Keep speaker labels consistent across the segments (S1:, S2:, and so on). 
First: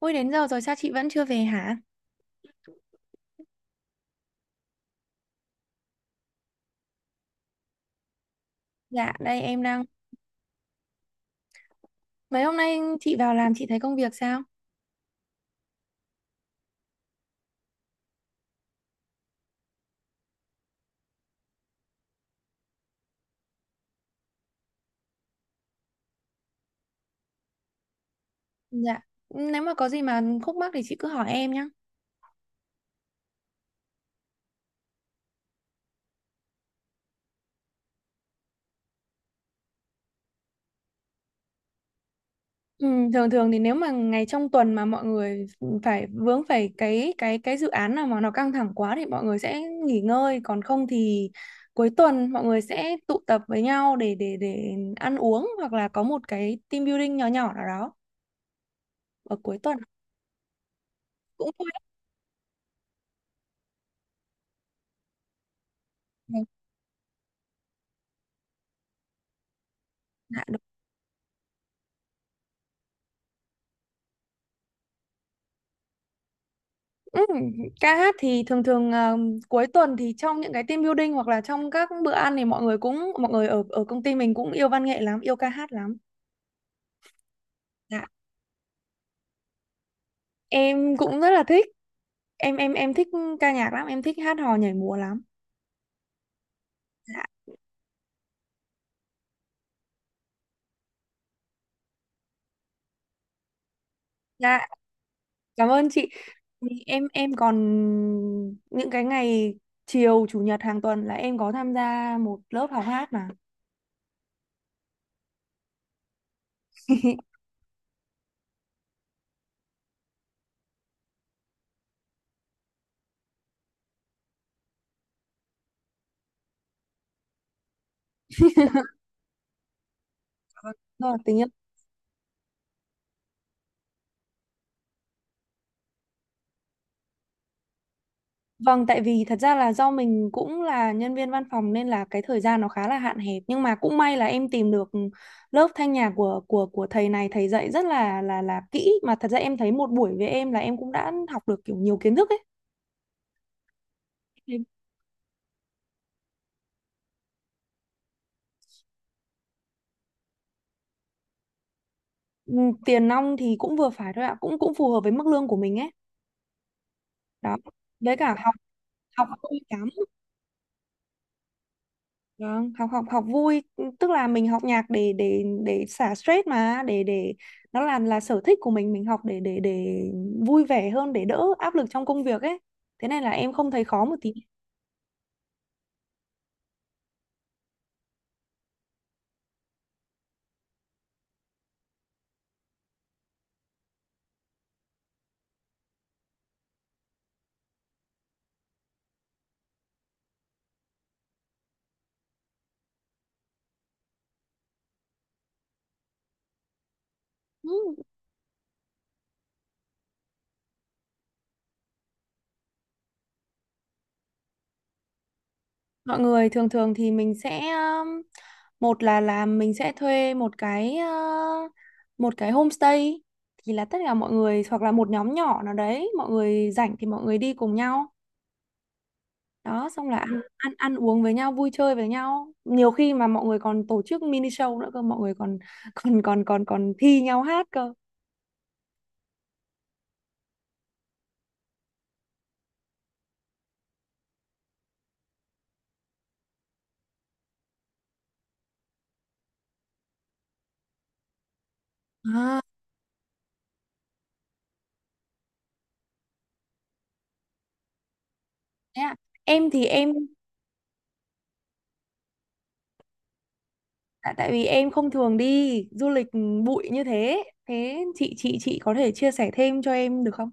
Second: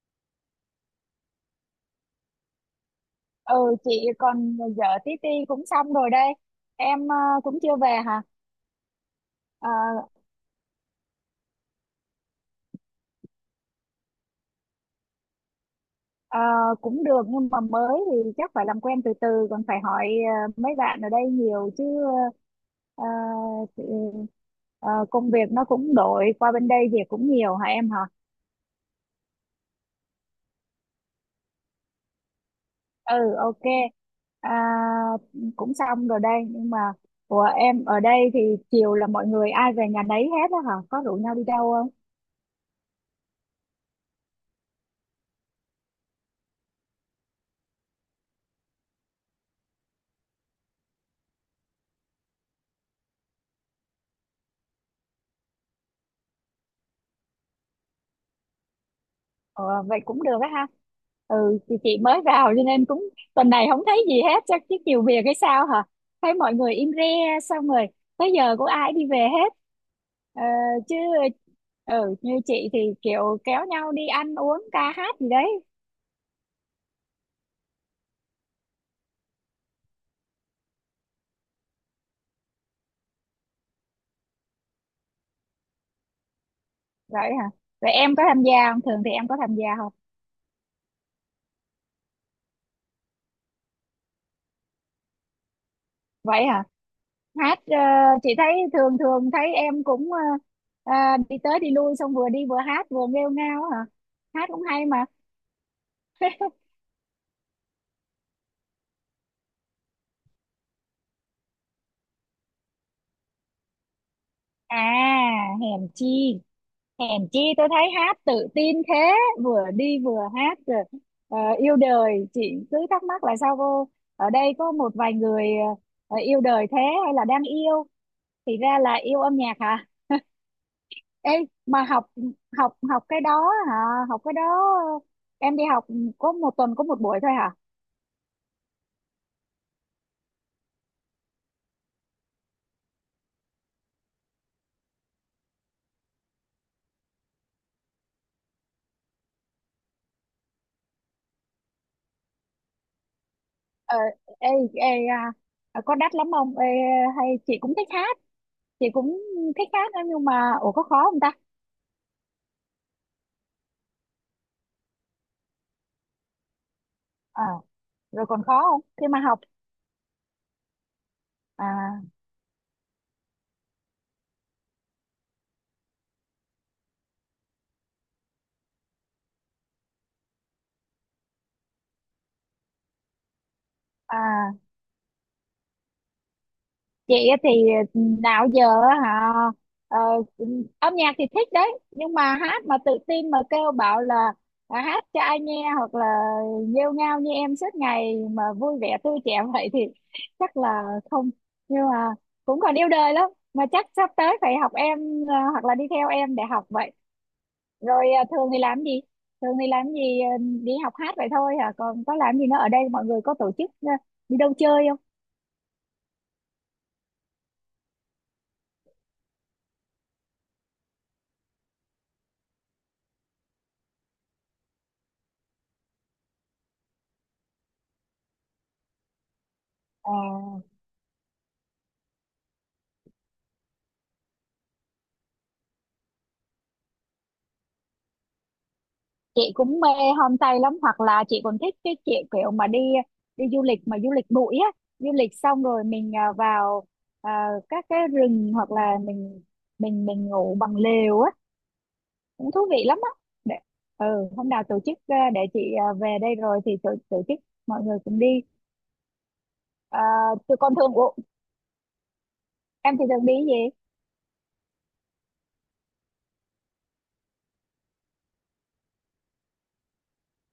S1: Ui, đến giờ rồi sao chị vẫn chưa về hả?
S2: Ừ, chị còn vợ tí ti cũng xong rồi đây. Em cũng chưa về hả?
S1: Dạ, đây em
S2: Ờ,
S1: đang... Mấy hôm nay chị vào làm chị thấy công việc sao?
S2: ờ, cũng được nhưng mà mới thì chắc phải làm quen từ từ, còn phải hỏi mấy bạn ở đây nhiều chứ. ờ, thì, Công việc nó cũng đổi qua bên đây, việc cũng nhiều hả em hả?
S1: Dạ, nếu mà có gì mà khúc mắc thì chị cứ hỏi em nhé.
S2: Ừ, ok. à, Cũng xong rồi đây, nhưng mà của em ở đây thì chiều là mọi người ai về nhà nấy hết á hả, có rủ nhau đi đâu không?
S1: Ừ, thường thường thì nếu mà ngày trong tuần mà mọi người phải vướng phải cái dự án nào mà nó căng thẳng quá thì mọi người sẽ nghỉ ngơi, còn không thì cuối tuần mọi người sẽ tụ tập với nhau để ăn uống hoặc là có một cái team building nhỏ nhỏ nào đó ở cuối
S2: Ờ,
S1: tuần
S2: Vậy cũng được á ha.
S1: cũng
S2: Ừ
S1: thôi.
S2: thì chị mới vào cho nên cũng... Tuần này không thấy gì hết, chắc chứ nhiều việc hay sao hả? Thấy mọi người im re, xong rồi tới giờ cũng ai đi về hết.
S1: Dạ.
S2: ờ, Chứ ừ như chị thì kiểu kéo nhau đi ăn uống ca hát gì đấy.
S1: Ừ, ca hát thì thường thường, à, cuối tuần thì trong những cái team building hoặc là trong các bữa ăn thì mọi người cũng mọi người ở ở công ty mình cũng yêu văn nghệ lắm, yêu ca hát lắm.
S2: Vậy hả? Vậy
S1: Dạ,
S2: em có tham gia không, thường thì em có tham gia không?
S1: em cũng rất là thích. Em thích ca nhạc lắm, em thích hát hò nhảy múa lắm.
S2: Vậy hả?
S1: Dạ.
S2: Hát. Ờ, chị thấy thường thường thấy em cũng ờ, đi tới đi lui, xong vừa đi vừa hát vừa nghêu ngao hả? Hát cũng
S1: Dạ,
S2: hay mà.
S1: cảm ơn chị. Thì em còn những cái ngày chiều chủ nhật hàng tuần là em có tham gia một lớp học hát mà.
S2: À, hèn chi, hèn chi tôi thấy hát tự tin thế. Vừa đi vừa hát rồi yêu đời. Chị cứ thắc mắc là sao cô ở đây có một vài người yêu đời thế, hay là đang yêu. Thì ra là yêu âm nhạc hả?
S1: Vâng. Rồi,
S2: Ê,
S1: tình yêu.
S2: mà học, học cái đó hả? Học cái đó, em đi học có một tuần có một buổi thôi hả?
S1: Vâng, tại vì thật ra là do mình cũng là nhân viên văn phòng nên là cái thời gian nó khá là hạn hẹp, nhưng mà cũng may là em tìm được, lớp thanh nhạc của thầy này, thầy dạy rất là là kỹ mà thật ra em thấy một buổi với em là em cũng đã học được kiểu nhiều kiến thức ấy.
S2: Ờ, ê,
S1: Thì,
S2: ê à, à, Có đắt lắm không? Hay chị cũng thích hát? Chị cũng thích hát đó, nhưng mà ủa có khó không ta?
S1: ừ, tiền nong thì cũng vừa phải thôi ạ, cũng cũng phù hợp với mức lương của mình ấy.
S2: Ờ,
S1: Đó. Với
S2: rồi
S1: cả
S2: còn
S1: học,
S2: khó không khi mà
S1: học
S2: học?
S1: không bị cắm.
S2: À
S1: Vâng, học học học vui, tức là mình học nhạc để xả stress mà để nó là sở thích của mình học để vui vẻ hơn, để đỡ áp lực trong công việc ấy, thế nên là em không thấy khó một tí.
S2: à, chị á thì ừ, nào giờ á hả, ờ, âm nhạc thì thích đấy, nhưng mà hát mà tự tin mà kêu bảo là hát cho ai nghe, hoặc là nghêu ngao như em suốt ngày mà vui vẻ tươi trẻ vậy thì chắc là không. Nhưng mà cũng còn yêu đời lắm mà, chắc sắp tới phải học em, hoặc là đi theo em để học vậy.
S1: Ừ,
S2: Rồi thường thì làm gì, đi học hát vậy thôi hả, còn có làm gì nữa? Ở đây mọi người có tổ chức đi đâu chơi không?
S1: mọi người thường thường thì mình sẽ, một là mình sẽ thuê một cái, uh, một cái homestay, thì là tất cả mọi người hoặc là một nhóm nhỏ nào đấy mọi người rảnh thì mọi người đi cùng nhau đó, xong là ăn
S2: À,
S1: ăn ăn uống với nhau, vui chơi với nhau, nhiều khi mà mọi người còn tổ chức mini show nữa cơ, mọi người còn còn còn còn còn thi nhau hát cơ.
S2: chị cũng mê homestay lắm, hoặc là chị còn thích cái kiểu kiểu mà đi, đi du lịch mà du lịch bụi á. Du lịch xong rồi mình vào các cái rừng, hoặc là mình mình ngủ bằng lều á, cũng
S1: À,
S2: thú vị lắm á. Để ừ, hôm nào tổ chức để chị về đây rồi thì tổ chức mọi người cùng đi.
S1: thế à. Em thì
S2: À,
S1: em,
S2: tụi con thường. Ủa, em thì thường đi cái gì?
S1: tại tại vì em không thường đi du lịch bụi như thế, thế chị có thể chia sẻ thêm cho em được không?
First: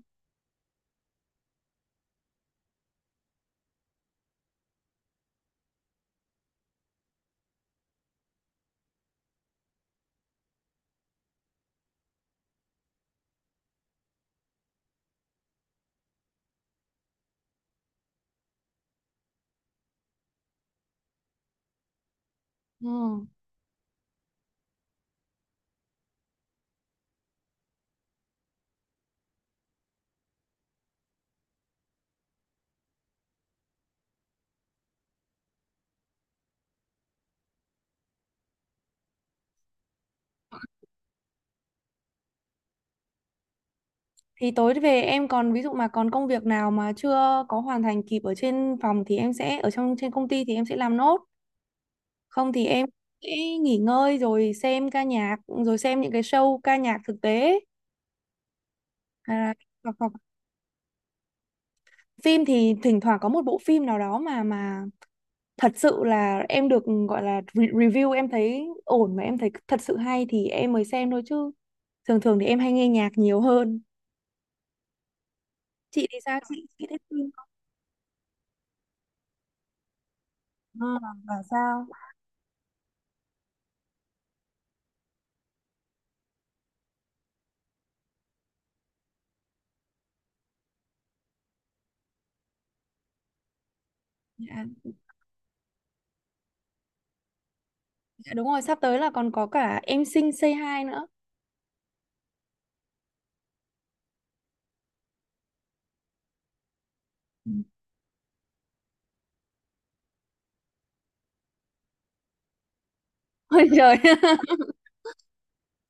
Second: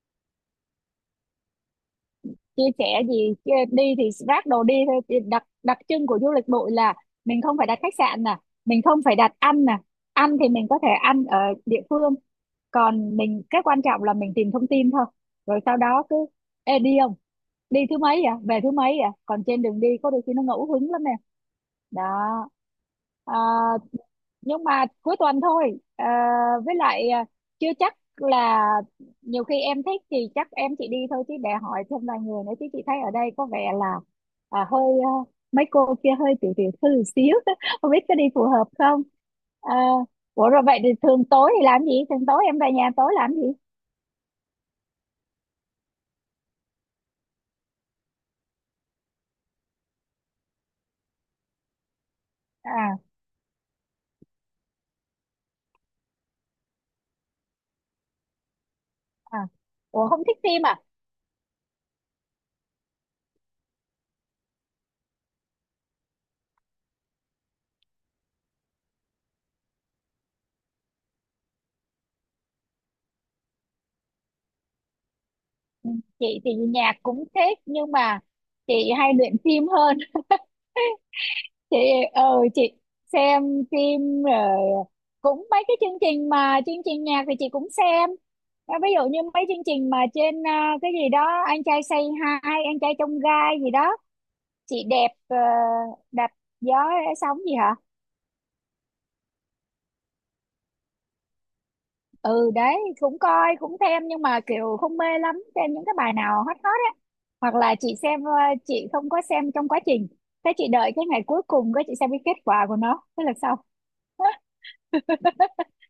S2: Chia sẻ gì, đi thì ráp đồ đi thôi. Thì đặc, đặc trưng của du lịch bụi là mình không phải đặt khách sạn nè, mình không phải đặt ăn nè, ăn thì mình có thể ăn ở địa phương. Còn mình cái quan trọng là mình tìm thông tin thôi, rồi sau đó cứ ê, đi không, đi thứ mấy à, về thứ mấy à. Còn trên đường đi có đôi khi nó ngẫu hứng lắm nè. Đó.
S1: Ừ.
S2: À, nhưng mà cuối tuần thôi với lại chưa chắc là, nhiều khi em thích thì chắc em chỉ đi thôi chứ để hỏi thêm vài người nữa, chứ chị thấy ở đây có vẻ là hơi mấy cô kia hơi tiểu tiểu thư một xíu không biết có đi phù hợp không. Ờ, ủa rồi vậy thì thường tối thì làm gì, thường tối em về nhà tối làm gì?
S1: Thì tối về em còn, ví dụ mà còn công việc nào mà chưa có hoàn thành kịp ở trên phòng thì em sẽ ở trong trên công ty thì em sẽ làm nốt. Không thì em
S2: À
S1: sẽ nghỉ ngơi rồi xem ca nhạc, rồi xem những cái show ca nhạc thực tế.
S2: à,
S1: Hay. Hoặc,
S2: ủa
S1: hoặc
S2: không thích phim à?
S1: phim thì thỉnh thoảng có một bộ phim nào đó mà thật sự là em được gọi là re- review em thấy ổn mà em thấy thật sự hay thì em mới xem thôi chứ. Thường thường thì em hay nghe nhạc nhiều hơn.
S2: Ừ,
S1: Chị thì sao?
S2: chị thì
S1: Chị
S2: nhạc
S1: thích
S2: cũng
S1: phim không?
S2: thích, nhưng mà chị hay luyện phim hơn.
S1: À, và
S2: Chị
S1: sao?
S2: ờ chị xem phim rồi, cũng mấy cái chương trình, mà chương trình nhạc thì chị cũng xem. À, ví dụ như mấy chương trình mà trên cái gì đó, anh trai Say Hi, anh trai trong gai gì đó,
S1: Dạ.
S2: chị đẹp đạp gió sóng gì hả.
S1: Dạ, đúng rồi, sắp tới là còn có cả Em Xinh Say Hi nữa.
S2: Ừ đấy cũng coi, cũng xem, nhưng mà kiểu không mê lắm, xem những cái bài nào hot hot á,
S1: Ừ.
S2: hoặc là chị xem. Ờ, chị không có xem trong quá trình, thế chị đợi cái ngày cuối cùng cái chị xem cái kết quả của nó thế là xong.
S1: Ôi trời.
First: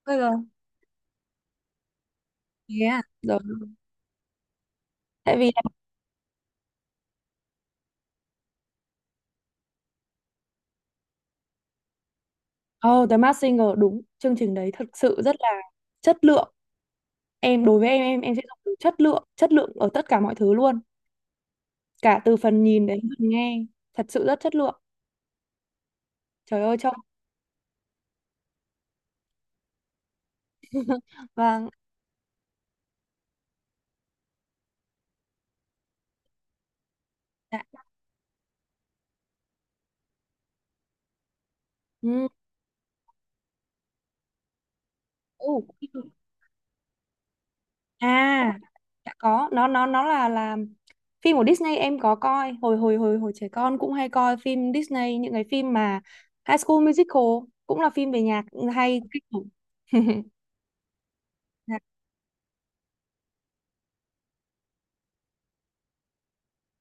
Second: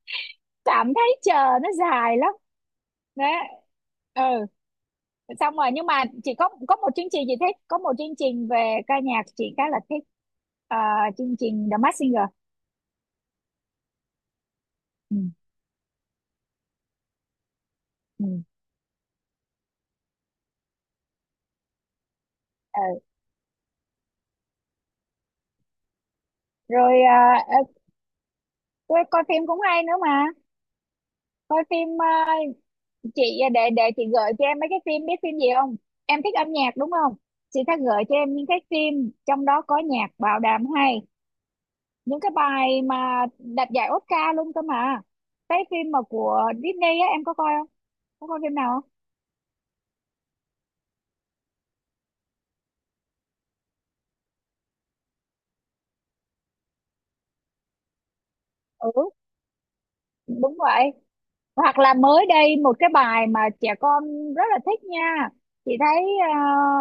S1: Ôi rồi.
S2: Cảm thấy chờ nó dài lắm.
S1: Thế à?
S2: Đấy
S1: Rồi.
S2: ừ.
S1: Tại vì,
S2: Xong rồi, nhưng mà chị có một chương trình chị thích, có một chương trình về ca nhạc chị khá là thích. Ờ, chương trình The Masked Singer.
S1: ờ, The Masked Singer đúng, chương trình đấy thực
S2: Ừ,
S1: sự rất là chất lượng. Em, đối với em em
S2: ừ,
S1: em sẽ dùng từ chất lượng ở tất cả mọi thứ luôn, cả từ phần nhìn đến
S2: ừ.
S1: phần nghe, thật sự rất chất lượng. Trời ơi trông
S2: Rồi tôi coi phim cũng hay nữa mà. Coi
S1: vâng.
S2: phim chị để chị gợi cho em mấy cái phim, biết phim gì không? Em thích âm nhạc đúng không? Chị sẽ
S1: Dạ.
S2: gợi cho em những cái phim trong đó có nhạc bảo đảm hay, những
S1: Ừ.
S2: cái bài mà đạt giải Oscar luôn cơ mà.
S1: Ồ.
S2: Cái phim mà của Disney á, em có coi không,
S1: À,
S2: có coi phim nào không?
S1: đã có, nó là phim của Disney em có coi, hồi hồi hồi hồi trẻ con cũng hay coi phim Disney, những cái phim mà High School Musical cũng là phim về nhạc
S2: Ừ,
S1: hay kinh khủng.
S2: đúng vậy. Hoặc là mới đây một cái bài mà trẻ con rất là thích nha. Chị thấy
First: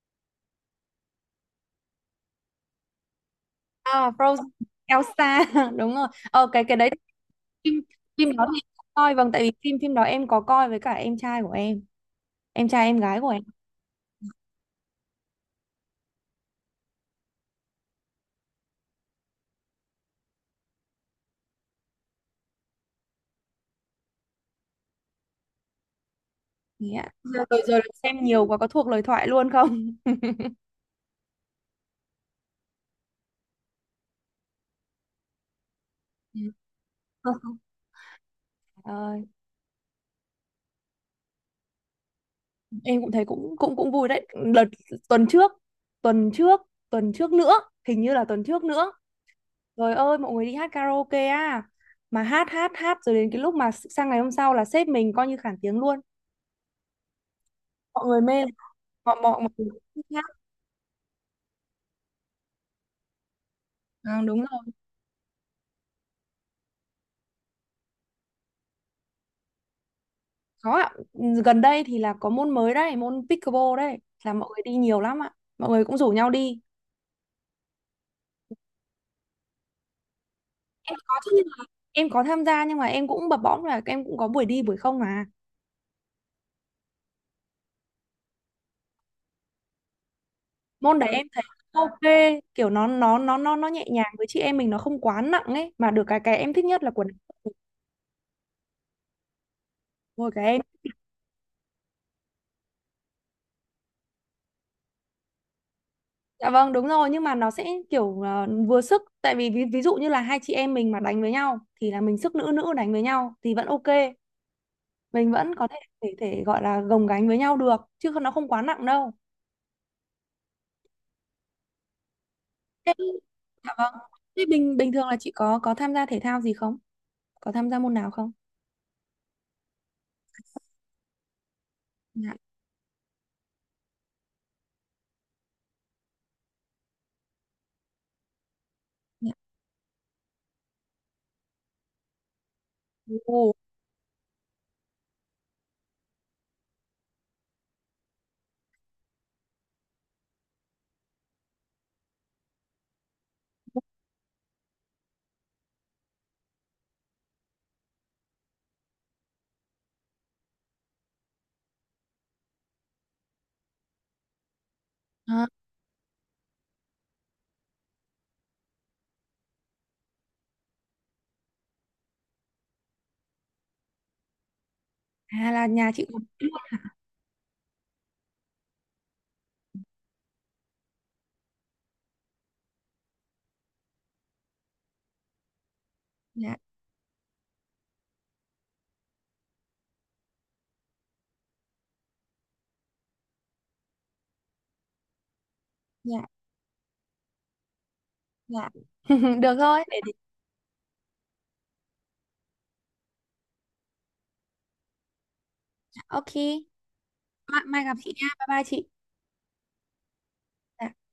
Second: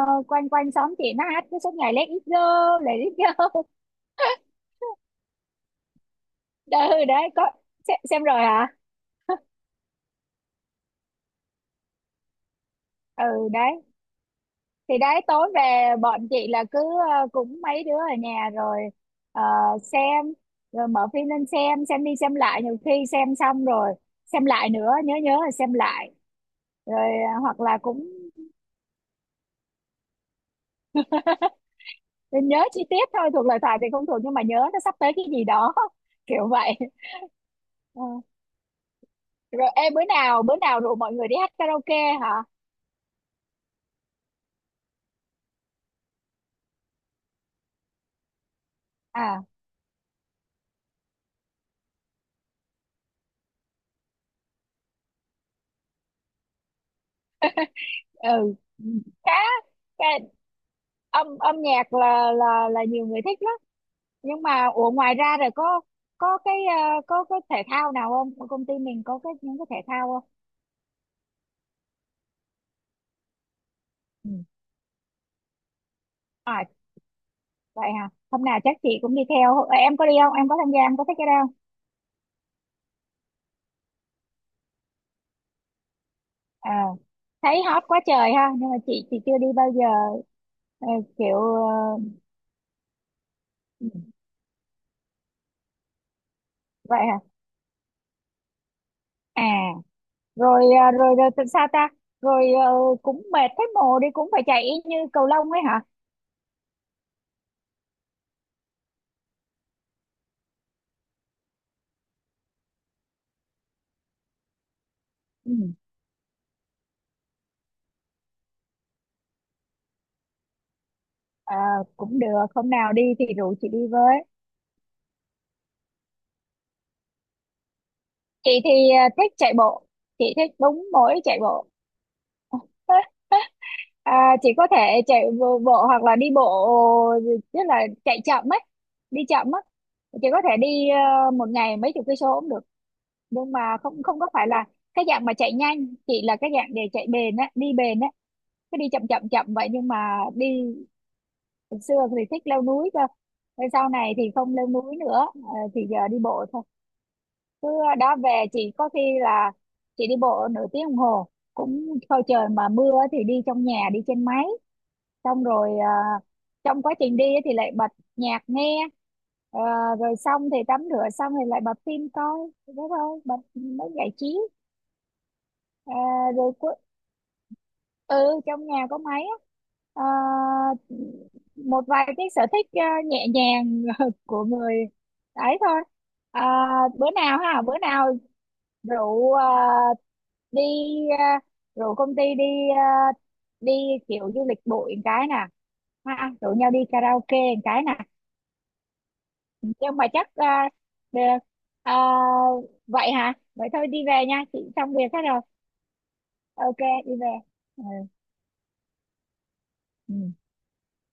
S2: quanh quanh xóm chị nó hát cái suốt ngày Let it go, Let it go.
S1: À, Frozen, Elsa đúng rồi. Ờ cái đấy,
S2: Ừ đấy có
S1: phim,
S2: xem
S1: phim
S2: rồi
S1: đó thì
S2: hả.
S1: em có coi, vâng, tại vì phim phim đó em có coi với cả em trai của em trai em gái của em.
S2: Ừ đấy, thì đấy tối về bọn chị là cứ cũng mấy đứa ở nhà rồi ờ, xem, rồi mở phim lên xem đi xem lại, nhiều khi xem xong rồi xem lại nữa, nhớ nhớ rồi xem lại.
S1: Thế
S2: Rồi
S1: ạ. Rồi
S2: hoặc là
S1: rồi
S2: cũng
S1: xem nhiều quá có thuộc lời thoại luôn không?
S2: nhớ chi tiết thôi, thuộc lời thoại thì không thuộc, nhưng mà nhớ nó sắp tới cái gì đó
S1: Ừ.
S2: kiểu vậy.
S1: Không, không.
S2: Ờ.
S1: Ờ,
S2: Rồi em bữa nào rủ mọi người đi hát karaoke hả?
S1: em cũng thấy cũng cũng cũng vui đấy. Đợt tuần trước, tuần trước, tuần trước nữa hình như là tuần trước nữa,
S2: À
S1: trời ơi mọi người đi hát karaoke à, mà hát hát hát rồi đến cái lúc mà sang ngày hôm sau là sếp mình coi như khản tiếng luôn, mọi người mê lắm.
S2: ừ,
S1: Mọi
S2: khá
S1: mọi, mọi người thích
S2: cái
S1: hát.
S2: âm âm nhạc là là nhiều người thích lắm.
S1: Ừ, đúng
S2: Nhưng
S1: rồi.
S2: mà ủa ngoài ra rồi có cái có cái thể thao nào không, công ty mình có cái những cái thể thao không?
S1: Có ạ, gần đây thì là có môn mới đấy, môn pickleball đấy,
S2: Ừ.
S1: là mọi người đi nhiều lắm ạ. Mọi người cũng rủ nhau đi.
S2: À, vậy hả, hôm nào chắc chị cũng đi theo. Ờ, em có đi không, em có tham gia, em
S1: Em
S2: có thích
S1: có
S2: cái
S1: chứ, nhưng
S2: đâu không?
S1: mà em có tham gia nhưng mà em cũng bập bõm là em cũng có buổi đi buổi không mà.
S2: Ờ, thấy hot quá trời ha, nhưng mà chị chưa đi bao giờ. Ờ,
S1: Môn đấy em
S2: kiểu
S1: thấy
S2: ờ,
S1: ok, kiểu nó nhẹ
S2: ừ,
S1: nhàng với chị em mình, nó không quá nặng ấy, mà được cái em thích nhất là
S2: vậy
S1: quần.
S2: hả. À,
S1: Ôi cái em.
S2: rồi ờ, rồi rồi sao ta? Rồi cũng mệt thấy mồ, đi cũng phải chạy y như cầu lông ấy hả?
S1: Dạ vâng, đúng rồi, nhưng mà nó sẽ kiểu, ờ, vừa sức, tại vì ví dụ như là hai chị em mình mà đánh với nhau thì là mình sức nữ nữ đánh với nhau thì vẫn ok. Mình
S2: Ừ.
S1: vẫn có thể thể gọi là gồng gánh với nhau được, chứ không- nó không quá nặng đâu.
S2: Ờ, cũng được, hôm
S1: Thế,
S2: nào đi thì rủ chị
S1: dạ
S2: đi
S1: vâng,
S2: với.
S1: thế bình bình thường là chị có tham gia thể thao gì không, có tham gia môn nào không?
S2: Chị thì thích chạy bộ, chị thích đúng mỗi chạy bộ.
S1: Dạ.
S2: À, chị có thể chạy bộ hoặc là đi bộ, tức là chạy chậm ấy, đi
S1: Dạ.
S2: chậm á. Chị có thể đi một ngày mấy chục cây số cũng được.
S1: Ồ.
S2: Nhưng mà không, không có phải là cái dạng mà chạy nhanh, chị là cái dạng để chạy bền á, đi bền á, cứ đi chậm chậm chậm vậy, nhưng mà đi. Hồi xưa thì thích leo núi cơ, thế sau này thì không leo núi nữa thì giờ đi bộ thôi. Mưa đó về chị có khi là chị đi bộ nửa tiếng đồng hồ cũng thôi. Trời mà mưa thì đi trong nhà, đi trên máy, xong
S1: À.
S2: rồi trong quá trình đi thì lại bật nhạc nghe. Ờ, rồi xong thì tắm rửa, xong thì lại bật phim coi, thế thôi, bật mới giải trí.
S1: À là nhà
S2: Ờ,
S1: chị cũng,
S2: rồi ừ trong nhà có máy á. Ờ, một vài cái sở thích nhẹ nhàng của người ấy thôi. À,
S1: dạ,
S2: bữa nào ha, bữa nào rượu đi à, rượu công ty đi, à, đi kiểu du lịch bụi một cái nè,
S1: dạ,
S2: ha, rủ nhau đi karaoke một cái nè,
S1: dạ. Được thôi
S2: nhưng
S1: để.
S2: mà chắc được. À, vậy hả, vậy thôi đi về nha, chị xong việc hết rồi.
S1: Ok.
S2: Ok. đi về.
S1: Mai,
S2: Ừ.
S1: mai gặp chị nha, bye bye chị.
S2: Ừ.
S1: Dạ.